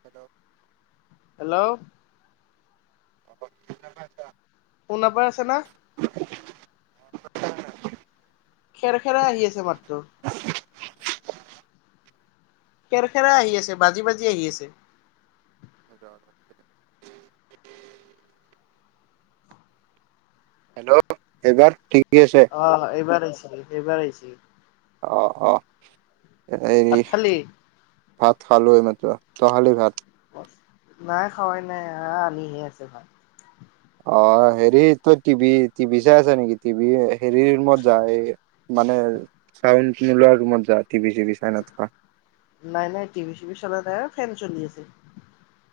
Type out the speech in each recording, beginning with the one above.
Hello! Hello [unintelligible] শুনা পাই আছে না [unintelligible] খেৰ খেৰা আহি আছে মাতটো খেৰ খেৰা আহি আছে বাজি বাজি আহি আছে [unintelligible] হেল্ল' এইবাৰ ঠিক অ এইবাৰ আইছে এইবাৰ আইছে অ অ এইৰি খালি? ভাত খালো এই মাত্ৰ তাই খালি ভাত নাই খাৱাই নাই আহ আনিহে আছে ভাল অ হেৰি তই টিভি টিভি চাই আছ নেকি টিভি হেৰিৰ মত যায় এ মানে চাউণ্ড নোলোৱা ৰুমত যা টিভি চিভি চাই নাথকা নাই নাই টিভি চিভি চলাই নাই অ ফেন চলি আছে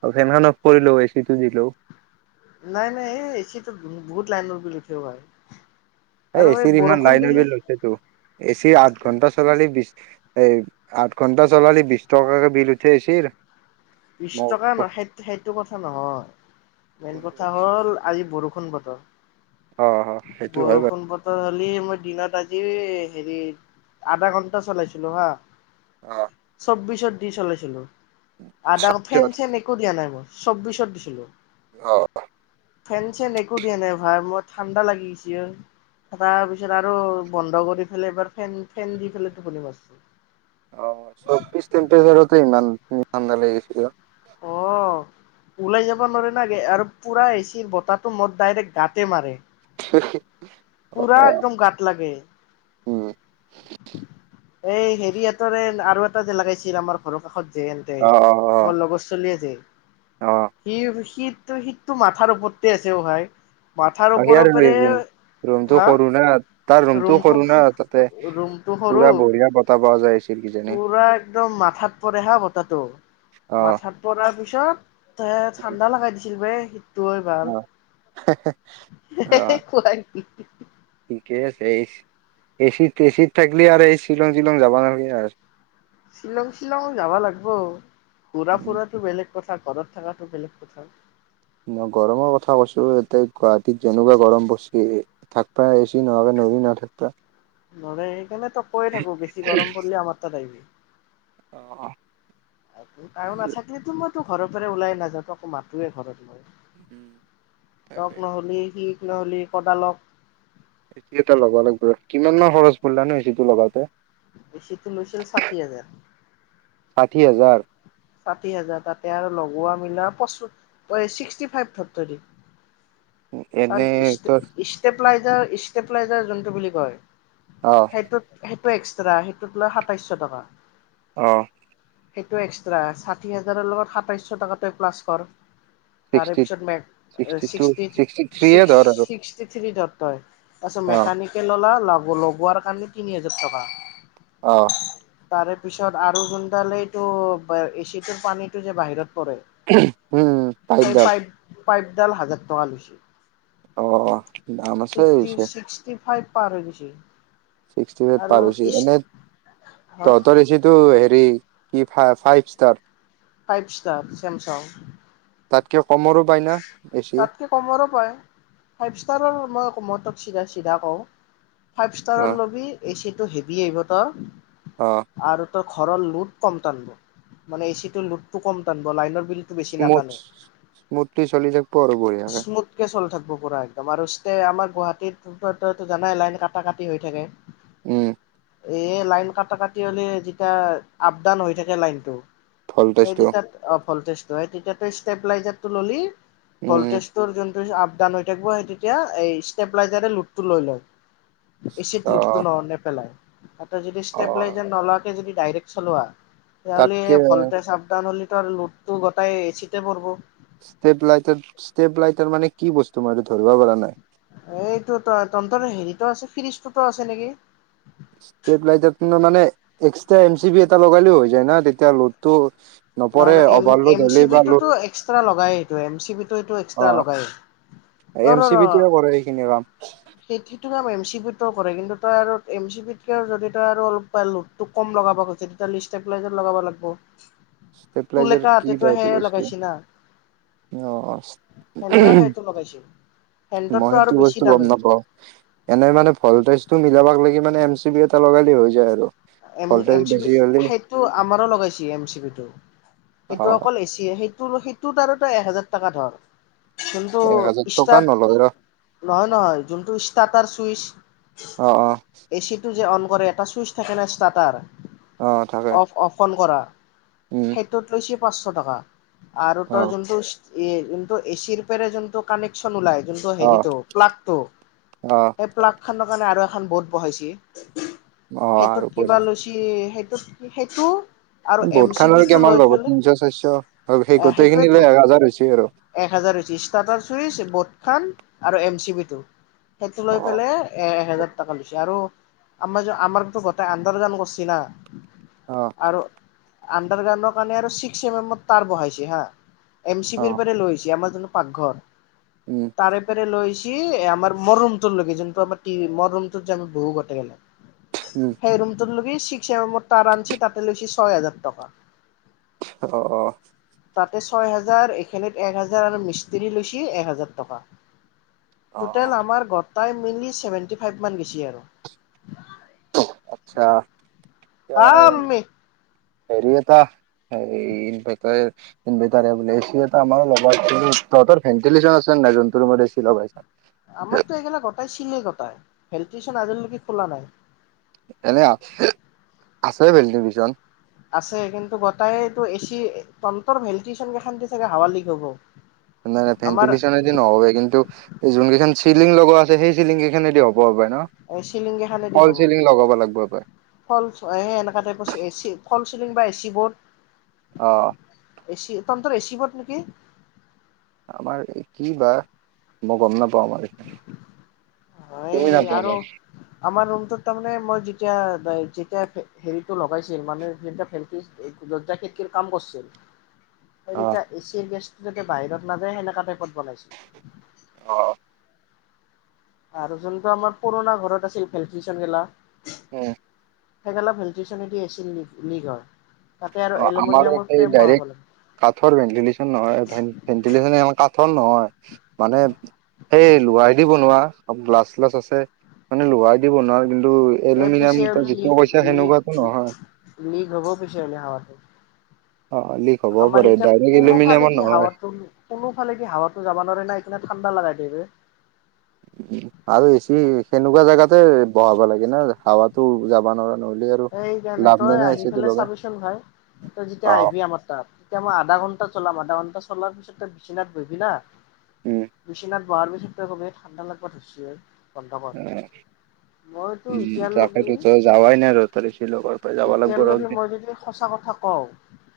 অ ফেন খন অফ কৰি ল এ চিটো দি লও নাই নাই এই এ চিটো বহুত লাইনৰ বিল উঠে ভাই এ আৰু এ এই চিৰ ইমান বৰষুণ লাইনৰ দিলি বি লৈছেতো এচি আঠ ঘণ্টা চলালি বি, এই আঠ ঘন্টা চলালে বিশ টকাকে বিল উঠি আহ, বিশ টকা নহয় সেইটো কথা নহয় মেইন কথা হ'ল আজি বৰষুণ বতৰ, [unintelligible] অ সেইটো হয় বাৰু কালি মই দিনত আজি হেৰি আধা ঘন্টা চলাইছিলো হা, অ চৌবিশত, কি চলাইছিল। আদা ফেন চেন একো দিয়া নাই মই। চৌবিশত দিছিলো। অ অ, ফেন চেন একো দিয়া নাই ভাই মই ঠাণ্ডা লাগিছে তাৰপিছত আৰু বন্ধ কৰিদিলে ফেন ফেন দি টোপনি মাৰছো। অ ছবিছ তেম্পেচাৰতে ইমান? ঠাণ্ডা লাগি গিছিলঃ। অ ওলাই যাব নৰে নাগে আৰু পুৰা এচিৰ বতাহটো মদ ডাইৰেক্ট গাতে মাৰে। পুৰা একদম গত লাগে। উম, এই হেৰিহঁতৰ আৰু এটা যে লগাগাইছিল আমাৰ ঘৰৰ কাষত যে এন্তে অ', অ', আমাৰ লগৰ ছোৱালী এ যে? অ', অ', সি শীত শীতটো-শীতটো মাথাৰ ওপৰতে আছে অ ভাই। মাথাৰ আহ ওপৰ সি ওপৰে ৰুম ৰুমতটো হা সৰু না তাৰ ৰুমটো সৰু না তাতে, ৰুমটো সৰু পুৰা বহুত পুৰা একদম মাথাত পৰে হা বতাতটো। অ'। মাথাত পৰাৰ পিছত চ এ ঠাণ্ডা লগাই দিছিল বেই। তই ভাল। অ', অ হে-হে-হে কোৱা [unintelligible] এচিত-এচিত থাকিল আৰু এই শ্বিলং-শ্বিলং যাবা নালগেহ আৰ। শ্বিলং-শ্বিলং যাব লগবো ঘুৰা ফুৰাতটো বেলেগ কথা ঘৰত থকাাতটো বেলেগ কথা ন গৰমৰ কথা কৈছো এতে গুৱাহাটীত যেনেকুৱা গৰম পৰ্চি, থাকবা এচি নোহোৱাকে নৰি না থাকবা। নৰে হে কাৰনে তক কৈে থাকো বেছি গৰম পৰিললে আমাৰ তাত আহিবি। অ', এইটো কায়ো নাথাকিলো টো মই ত ঘৰ পৰা ওলাই নাওঁ, তোক মাতোয়ে ঘৰত লৈ উম, তাকেই তক নহলে সি ললি কদালক এচি এটা লগাব লাগিব। কিমান মা খৰচ পৰিলা নু এচি টো লগাওঁতে? এছি ত লৈছিল ষাঠি হাজাৰ। ষাঠি হাজাৰ? ষাঠি হাজাৰ তাতে আৰু লগোৱা মিলাি পচুত অই শীষ্টি ফাইভ ধৰ ধৰি। অ এনে ই ইশ তোৰ [unintelligible] প্লাইজেৰ-ইষ্টাপ্লাইজেৰ যোনটো বুলি কয়? অ সেইটোেই এক্স্ৰা সেইটোত লয় সাতাইশ টকা। আহ সেইটো এক্ ষাঠি হাজাৰৰ লগত সাতাইছশ টকা তই প্লাছ কৰ। তাৰে ছিক্সটি পিছত মক ছিক্সটি টু ছিক্সটি থ্ৰীয়ে ছিক্স-ছিক্স ধৰ আৰু চিষ্টথ্ৰী ধৰ তই, তাৰপিছত অ মেকানিকেল ওলাল লগোৱাৰ কাৰণে তিনি হাজাৰ টকা। অ তাৰে পিছত আৰু গুোনডালেইটো বা এচি টোৰ পানীটো যে বাহিৰত পৰে উম পাইপ ডাল। পাইপডাল হাজাৰ টকা লৈছে। অঁ, নাম আছে ছিক্সটি হৈছে। ছিক্সটি ফাইভ পাৰ হৈ গৈছে। ছিক্সটি ফাইভ আৰু পাৰ হৈছে, ইষ্ট এনে হা তহঁতৰ এচিটো [unintelligible] ফাইভ ষ্টাৰ। ফাইভ ষ্টাৰ চেমচাং। তাত কিয় তাতকে কমৰো পায়, ফাইভ ষ্টাৰৰ মই কমতক চিধা চিধা পাও। ফাইভ অ ষ্টাৰৰ লবি এ চি টো হেভি আহিব ত অঁ। ঘৰৰ লোত কম তাৰ, মানে এ চি টো লোতটো কম তানবো লাইন [unintelligible] চলি থাকপ আৰু বহিয়াকে স্মুথকে চলি থাকিব পুৰা একদম আৰু আমাৰ গুৱাহাটী জানাই লাইন কটা কাটি হৈ থাকে। উম। এ লাইন কটা কাটি হ'লে যেতিয়া আপ ডাউন হৈ থাকে লাইনটো ভল্টেজটো এইগিতাত অ ভল্টেজ তই তেতিয়া তই ষ্টেবিলাইজাৰ টো ললি উম কলটেশটোৰ জুন আপডাউন হৈ থাকিব সেই তেতিয়া এই ষ্টেপলাইজাৰে লোডটো লৈ লয়। এ চিত অ লুটটো ন নেপেলাই। [unintelligible] তই যদি অ ষ্টেবিলাইজাৰ নলোৱাকে যদি ডাইৰেক্ট চলোৱা তেতিয়াহ'লে তাতকে ভল্টেজ আপ ডাউন হ'লে লোটটো গোটাই এ চি তে পৰব। ষ্টেপ লাইটাৰ ষ্টেপ লাইটাৰ মানে কি বস্তু মই এইটো ধৰিব পৰা নাই। এইটো তন্তৰ হেৰিতো আছে ফিৰিজ টোটো আছে নেকি। স্তেপ লাইটাৰ টো ন মানে এক্সট্ৰা এম চি বি এটা লগালেও হৈ যায় না তেতিয়া লোডটো নহয় নপৰে নহ এম এম অভাৰলোড চি হ'লে বি বা লোড টোতো এক্সট্ৰা লগায়ে এইটো এম চি বি টো অ এক্সট্ৰা লগায়ে এম চি ৰ-ৰ বি টোৱে কৰে এইখিনি কাম সেইটো এম চি বি কৰে কিন্তু তই আৰু এম চি পিত কৈও যদি তই আৰু অলপ লডটো কম লগাব তেতিয়া হ'লে ষ্টেট প্লাইজত লগাব লাগবো। ষ্টেপলাইজাৰ কি বা এইটো বস্তু অ না উমহ সেন্তেও সেইটো লগাইছিল সেন্ততটো মই আৰু সেইটো বেছি বস্তু গম দামী নাপাওঁ এনেই মানে ফলট টো মিলাবাক লাগি মানে এম চি বি এটা লগালি হৈ যায় আৰু M voltage M C B বেছি হ'লে সেইটো আমাৰো লগাইছে এম চি বি টো অ সেইটো অকল এচি সেইটো স টোত আৰু তই এক হেজাৰ টকা ধৰ কিন্তু এক হাজাৰ টকা ষ্টাট নলয় ৰ নহয় নহয় যোনটো ষ্টাটাৰ চুইচ অ অ এচিটো যে অন কৰে এটা চুইচ থাকে না চাতাৰ অ থাকে অফ অফ অন কৰা উম সেইটোত লৈছে পাঁচশ টকা আৰু অ তই যোনটো ই যোনটো এচিৰ পেৰে যোনটো কানেকচন ওলাই যোনটো অ হেৰিটো প্লাগটো অ সেই প্লাগ খানক কাৰণে আৰু এখন বোট বহাইছি অ আৰু কৈ কিবা লৈচি সেইটোত সেইটো আৰু এম বহুত চি খানৰ বি টো কিমান লৈ ল'ব পেলাই তিনশ চাৰিশ আৰু সেই গোটেই খিনি লৈ সেইটোৱেতো হাজাৰ হৈছে আৰু এক হাজাৰ হৈছে ষ্টাৰ্টাৰ চুইচ ব খান আৰু এম চি বি টো সেইটো লৈ অ পেলাই এ এহেজাৰ টকা লৈছে আৰু আমাৰ আমাৰটো বৰ্ত ত আন্দাৰ গ্ৰাউণ্ড কৰিছি না অ আন্দৰ গ্ৰাউণ্ডৰ কাৰণে আৰু চিকছ এম মেমৰ তাৰ বহাইছি হা এম চি অ বিৰ পৰা লৈছি আমাৰ যোন পাকঘৰ উম তাৰে প্ৰায় লৈছি ছিল আমাৰ মৰ ৰোমটোৰ লৈকে যোনটো আমাৰ মৰ ৰোমটোত যে বহু গটে কেইটাই উম সেই ৰুমটোৰ লৈকে লৈছ চিকছ এম মেমৰ তাতে লৈছি ছয় হেজাৰ টকা অ অ তাতে ছয় হাজাৰ এইখত এক হাজাৰ আৰু মিস্ত্ৰী লৈছ এক হাজাৰ টকা, অ টোটেল আমাৰ গ পাৰ মিনিট চছেভেনটি ফাইভ মান গেছে আৰু আচ্ছা। এতিয়া আহ আমি। হেৰি এটা হনভাৰটাৰনভাৰটাৰ বো এ চি এটা আমাৰ লগাই তহঁতৰ ভেণ্টিলেচন আছে ন নাই যোনটো ৰুমত এচি লগাইছা। আমাৰতো এইগালা গোটাই চিলে গটাই। হেল ষ্টেচন আজিলৈকে খোলা নাই। এনে আছে ভেলট পিছন। আছে কিন্তু গোটায়টো এচি তন্তৰ ভেল্টি চনকে খান চাগে হাৱ লিক হব। নাই নাই ফেটি আমাৰ পিছনৰ দিন ন কিন্তু এই জোনকখন চিলিং লগৰ আছে সেই চিলিংকেইখনে দিয়ক এ শ্বিলিংগি খানেদি হ'ব লগাব লাগিব হপায় ফল এনেককা টাইপৰ চে চে ফল চিলিং বা এ চি অ বৰ্ড। এছি প। ৰেচিপত নেকি? আমাৰ এই কি বা মই গম নাপাওঁ আমাৰ এইখ হয় তি নাপাব। আৰু আমাৰ ৰুমটোত তাৰমানে মই যেতিয়া-যেতিয়া হেৰিটো লগাইছিল মানে যে যৰ্জা খেতিকীৰ কাম কৰিছিল। অ আৰুটা এছিয় গ যেতিয়া বাহিৰত নাযায় সেনেকাতে বনাইছোঁ। অ আৰু যোনটো আমাৰ পুৰণা ঘৰত আছিল ভেন্টিলেশ্যন গেলা, উম। সেইগেলপ ভেন্টিলেছন দি আছিল লীগৰ অ আমাৰো ডাইৰেক্ট কাঠৰ ভেন্টিলেশ্যন নহয়, ভেন্টিল্যন আমাৰ কাঠ ঠৰ নহয়, মানে এই লোহাৰ দি বনোৱা হয়। অ প্লাছ চ্লাছ আছে। মানে লোহাৰ দি বনোৱা হয়। এ পিছে সেনেকুৱাতো নহয় [unintelligible] হ'ব পিছে এ হ অ লিক হ'ব আমাৰ পাৰে এতিয়া ডাইৰেক্ট এলুমিনিয়ামৰ কোনোফালেদি নহয় হাৱাটো, কোনোফালেদি হাৱাটো যাব নোৱাৰে। নাই মানে ঠাণ্ডা লাগাই দিবে, উ আৰু এচি সেনেকুৱা জেগাতে বহাব লাগে না, হাৱাটো যাব নোৱাৰা নহ'লে আৰু সেইকাৰণে লাভ তই নাই না আহি এচিটো পেলাই লগাই চাবিচোন ভাই, তই যেতিয়া অ আহিবি আমাৰ তাত, তেতিয়া মই আধা ঘন্টা চলাম আৰু। নটা চলোৱাৰ পিছত ত বিছনাথ বহিবি না, উম বিছনাথ বহাৰ পিছত খবেই ঠাণ্ডা লাগবাত ধৰিছে। অ উম। তাকে এতিয়ালৈকে তো যাবাই ন এতিয়ালৈকে মই যদি সঁচা কথা কও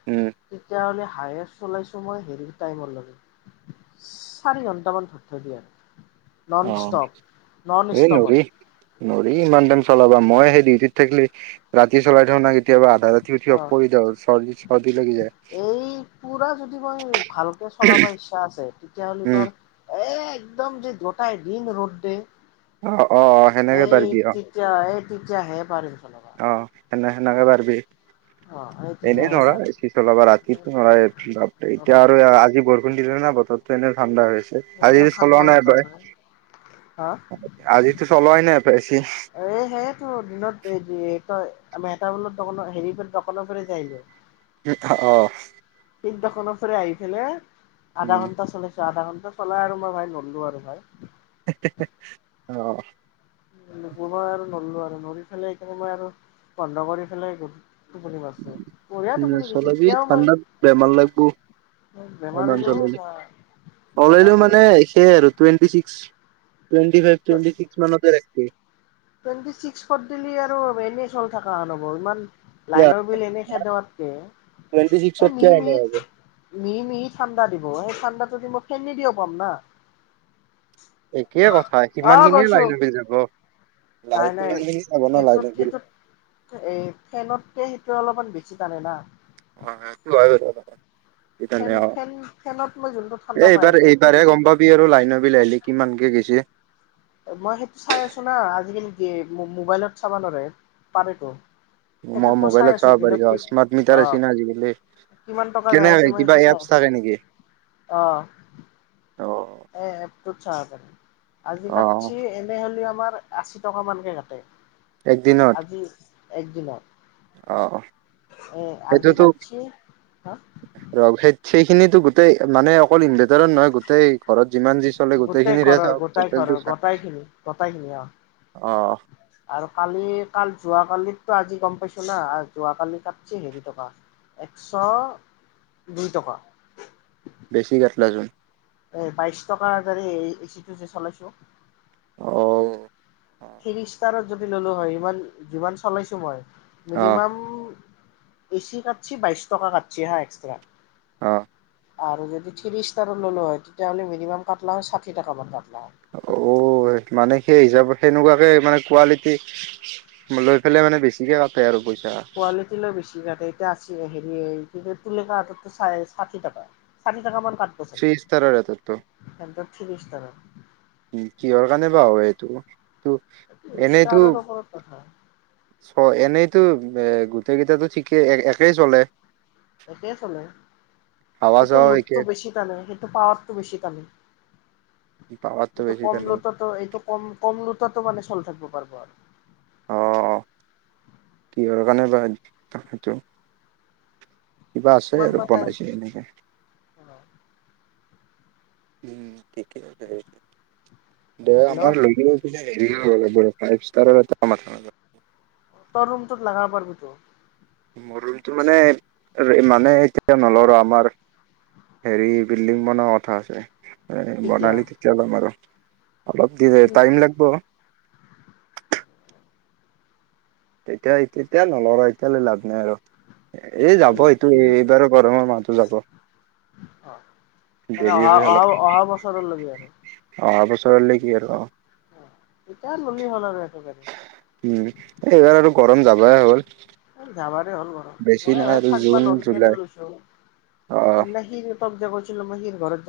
উম তেতিয়াহ'লে হায়েষ্ট চলাইছো মই হেৰি টাইম লৈ চাৰি ঘন্টামান ধধৰিয়া অ নন ষ্টপ নন এই ষ্টপ নৰি আৰু নৰি ইমান টাইম চলাবা মই সেই ডিউটিত থাকলি ৰাতি চলাই থৌ নহ কেতিয়াবা আধা ৰাতি উঠি অফ অহ কৰি দিওঁ চৰ্দি চৰ্দি লাগি যায় এই পুৰা যদি মই ভালকে চলাব ইচ্ছা আছে তেতিয়া হ'লে উম, তৰ এহ একদম যে দুটাই দিন ৰোডডে অহ অহ সেনেকে পাৰবি অহ তেতিয়া এই তেতিয়াহে পাৰিম। চলাব অহ সেনে সেনেকে পাৰবি অ এই এনেই তেতিয়াহে নৰা পাৰিম এচি চলাবা ৰাতিটো নৰাই এতিয়া আৰু আজি বৰষুণ দিলে নহ বতৰতো তেনে ঠাণ্ডা হৈছে। আজি এনেও চলোৱা ঠাণ্ডা নাই বতৰ তই হয় আজিতো চলোৱা নাই হেপাই এহ সেয়েটো দিনত এই যে এই তই আমাৰ এটা [unintelligible] হেৰি দোকানৰ পৰা যাই যঅ [unintelligible] অহ ঠিক দোকানৰ ফেৰে আহিফেলে আধা উম ঘণ্টা চলে আধা ঘণ্টা চলাই আৰু মই ভাই নল্লো আৰু ভাই হে হে হে, অহ মই আৰু নলো আৰু নৰি পেলাই সেইকাৰণে মই আৰু বন্ধ কৰি ফেলেই গলো নচলাবি এতিয়াও মই ঠাণ্ডাত বেমাৰ লাগব, বেমাৰ হৈ সমান যাব চলালি নৰা চলালিও মানে নৰা সেয়ে আৰু twenty six twenty five twenty six মানৰ পৰা উম টুৱেণ্টি চিক্সত দিলি আৰু এনেই চলি থকাৰ হেন হ'ব। ইমান এতিয়া লাইনৰ বিল এনে খেদাওতকে, টুৱেণ্টি এহ ছিক্সত কিয় মিহি এনে হ'ব। মিহিত মিহি মিহি ঠাণ্ডা দিব সেই ঠাণ্ডাটো দি মই ফেনেদিও পাম না একে কথা অ সিমান খিনিয়ে গৈছো লাইনৰ বিল যাব। লাই নাই নাই সিমান খিনি যাব ন সেইটোত লাইনৰ বিল। সেইটোত এহ ফেনটকে সেইটো অলপমান বেছি টানে না অহ সেইটো হয় বাৰু। ফেন সেইকাৰণে অহ ফেন ফেনত মই যোনটো ঠাণ্ডা এহ পাই এইবাৰ আছো সেইটোত এইবাৰ গম পাবি আৰু লাইনৰ বিল আহিলে কিমানকে গেইছি মই সেইটো চাই আছো না আজিকালি দিয়ে মোবাইলত চাব নোৱাৰে, পাৰেতো মই সেইটোত চাই মোবাইলত আছো চাব পাৰি দিনত অ কি স্মাৰ্ট অ মিটাৰ আইছি না আজিকালি, কিমান টকা যাই আছে কেনেক মই কিবা সেইটো চাই এপছ আছো থাকে নেকি? অ' এ এপ তটো চাহ পাৰি। আজি অ' কাাটছি এনে হলে আমাৰ আশী টকা মানকে কাটে। একদিনত? আজি একদিনত। অ এ আজি সেইটোতো, কাটছি হা ৰ সেই সেইখিনিিতো গোটেই মানে অকল ইনভাৰটাৰত নহয় গোটেই ঘৰত যিমান যি চলে গোটেই গোটেইখিনিৰে ঘৰৰ, চাওক গোটাই ঘৰৰ, টোটেলটো চা গোটাই খিনি, গোটাই খিনি অ', অ' আৰু কালি কাল যোৱ কালিত আজি গম পাইছো না? যোৱাকালি কাতচি হেৰি টকা, একশ দুই টকা। বেছি কাটলা চুন। এই বাইশ টকাৰ গ এচিটো যে চলাইছো। অহ থ্ৰ ষ্টাৰত যদি ললো হয়, ইমান যিমান চলাইছো মই অ' মিনিমাম এচি কাটছি বাইশ টকা কাটছি হা এক্সট্ৰা। অহ আৰু যদি থ্ৰ্ৰী ষ্টাৰো ল'লো হয়, তেতিয়াহ'লে মিনিমাম কাটলা ষাঠিটকাামান কাটলা হয়। অ মানে সেই হিচাপত সেনেকুৱাকে মানে কোৱালিটি লৈ পেলাই মানে বেছিকে কাটে আৰু পইচা। কোৱালিটিল বেছি কাতে, এতিয়া আছে হেৰি গ তুলেকা হাততো চাই ষাঠি টাকৈ, সাথী টাকা মান কাতবো থ্ৰী চাগে, ষ্টাৰৰ ৰেটতটো হেহটৰ থ্ৰী ইষ্টাৰৰ। উ কিহৰ কাৰণে বা হয় এইটো? ত ইষ্টাৰৰ ওপৰত কথা। চ এনেইতো এ গোটেই কেইটো ঠিকেই এক একেই চলে। একে চলে। হাৱা সেইটো চাৱাও একে। লোডটো বেছি টানে, সেইটো পাৱাৰটো বেছি টানে। পাৱাৰটো এইটো বেছি কম তাৰ নেকি লোতাতো এইটো কম-কম লোতাতটো মানে চল থাকিব। বাৰ-বাৰ। অ-অ কি আৰু কাৰণে বা তেইটো? কিবা আছে কিমান আৰু বা টাইম বনাইছেো এনেকে। উম ঠিকেই সেই দে হেল্ল' আমাৰ লৈ গৈ [unintelligible] [unintelligible] ফাইভ ষ্টাৰৰ এটা মঠ মাৰিব তৰ ৰুমটোত লাগাব পাৰবিতো। মোৰ ৰুমটো মানে, মানে এতিয়া নলওঁ ৰ ', আমাৰ হেৰি বিল্ডিং বনোৱা কথা আছে। কেতিয়া? বনালি তেতিয়া লম আৰু। অলপ দি, টাইম লাগব। তেতিয়া, তেতিয়া নলগায়। কেলে লাভ নাই আৰু? এই', যাব এইটো এইবাৰো গৰমৰ মাহতো যাব মানে দেৰি অহা আছে, অহা অহা বছৰলৈকে আৰু অলপ। অহ', ঘৰৰ লেগি আৰু অহ ', এতিয়া ললি হল আৰু, এইটো গাড়ী উম', এইবাৰ আৰু, গৰম যাবাই হ'ল। জাবাৰে হ'ল গৰম। বেছি মই নাই ভাই আৰু থাকবা জুন নৰি কেনে জুলাই লৈছো। অ সেইদিনা সি, তক যে কৈছিলোঁ মই হিৰ ঘৰত যাম।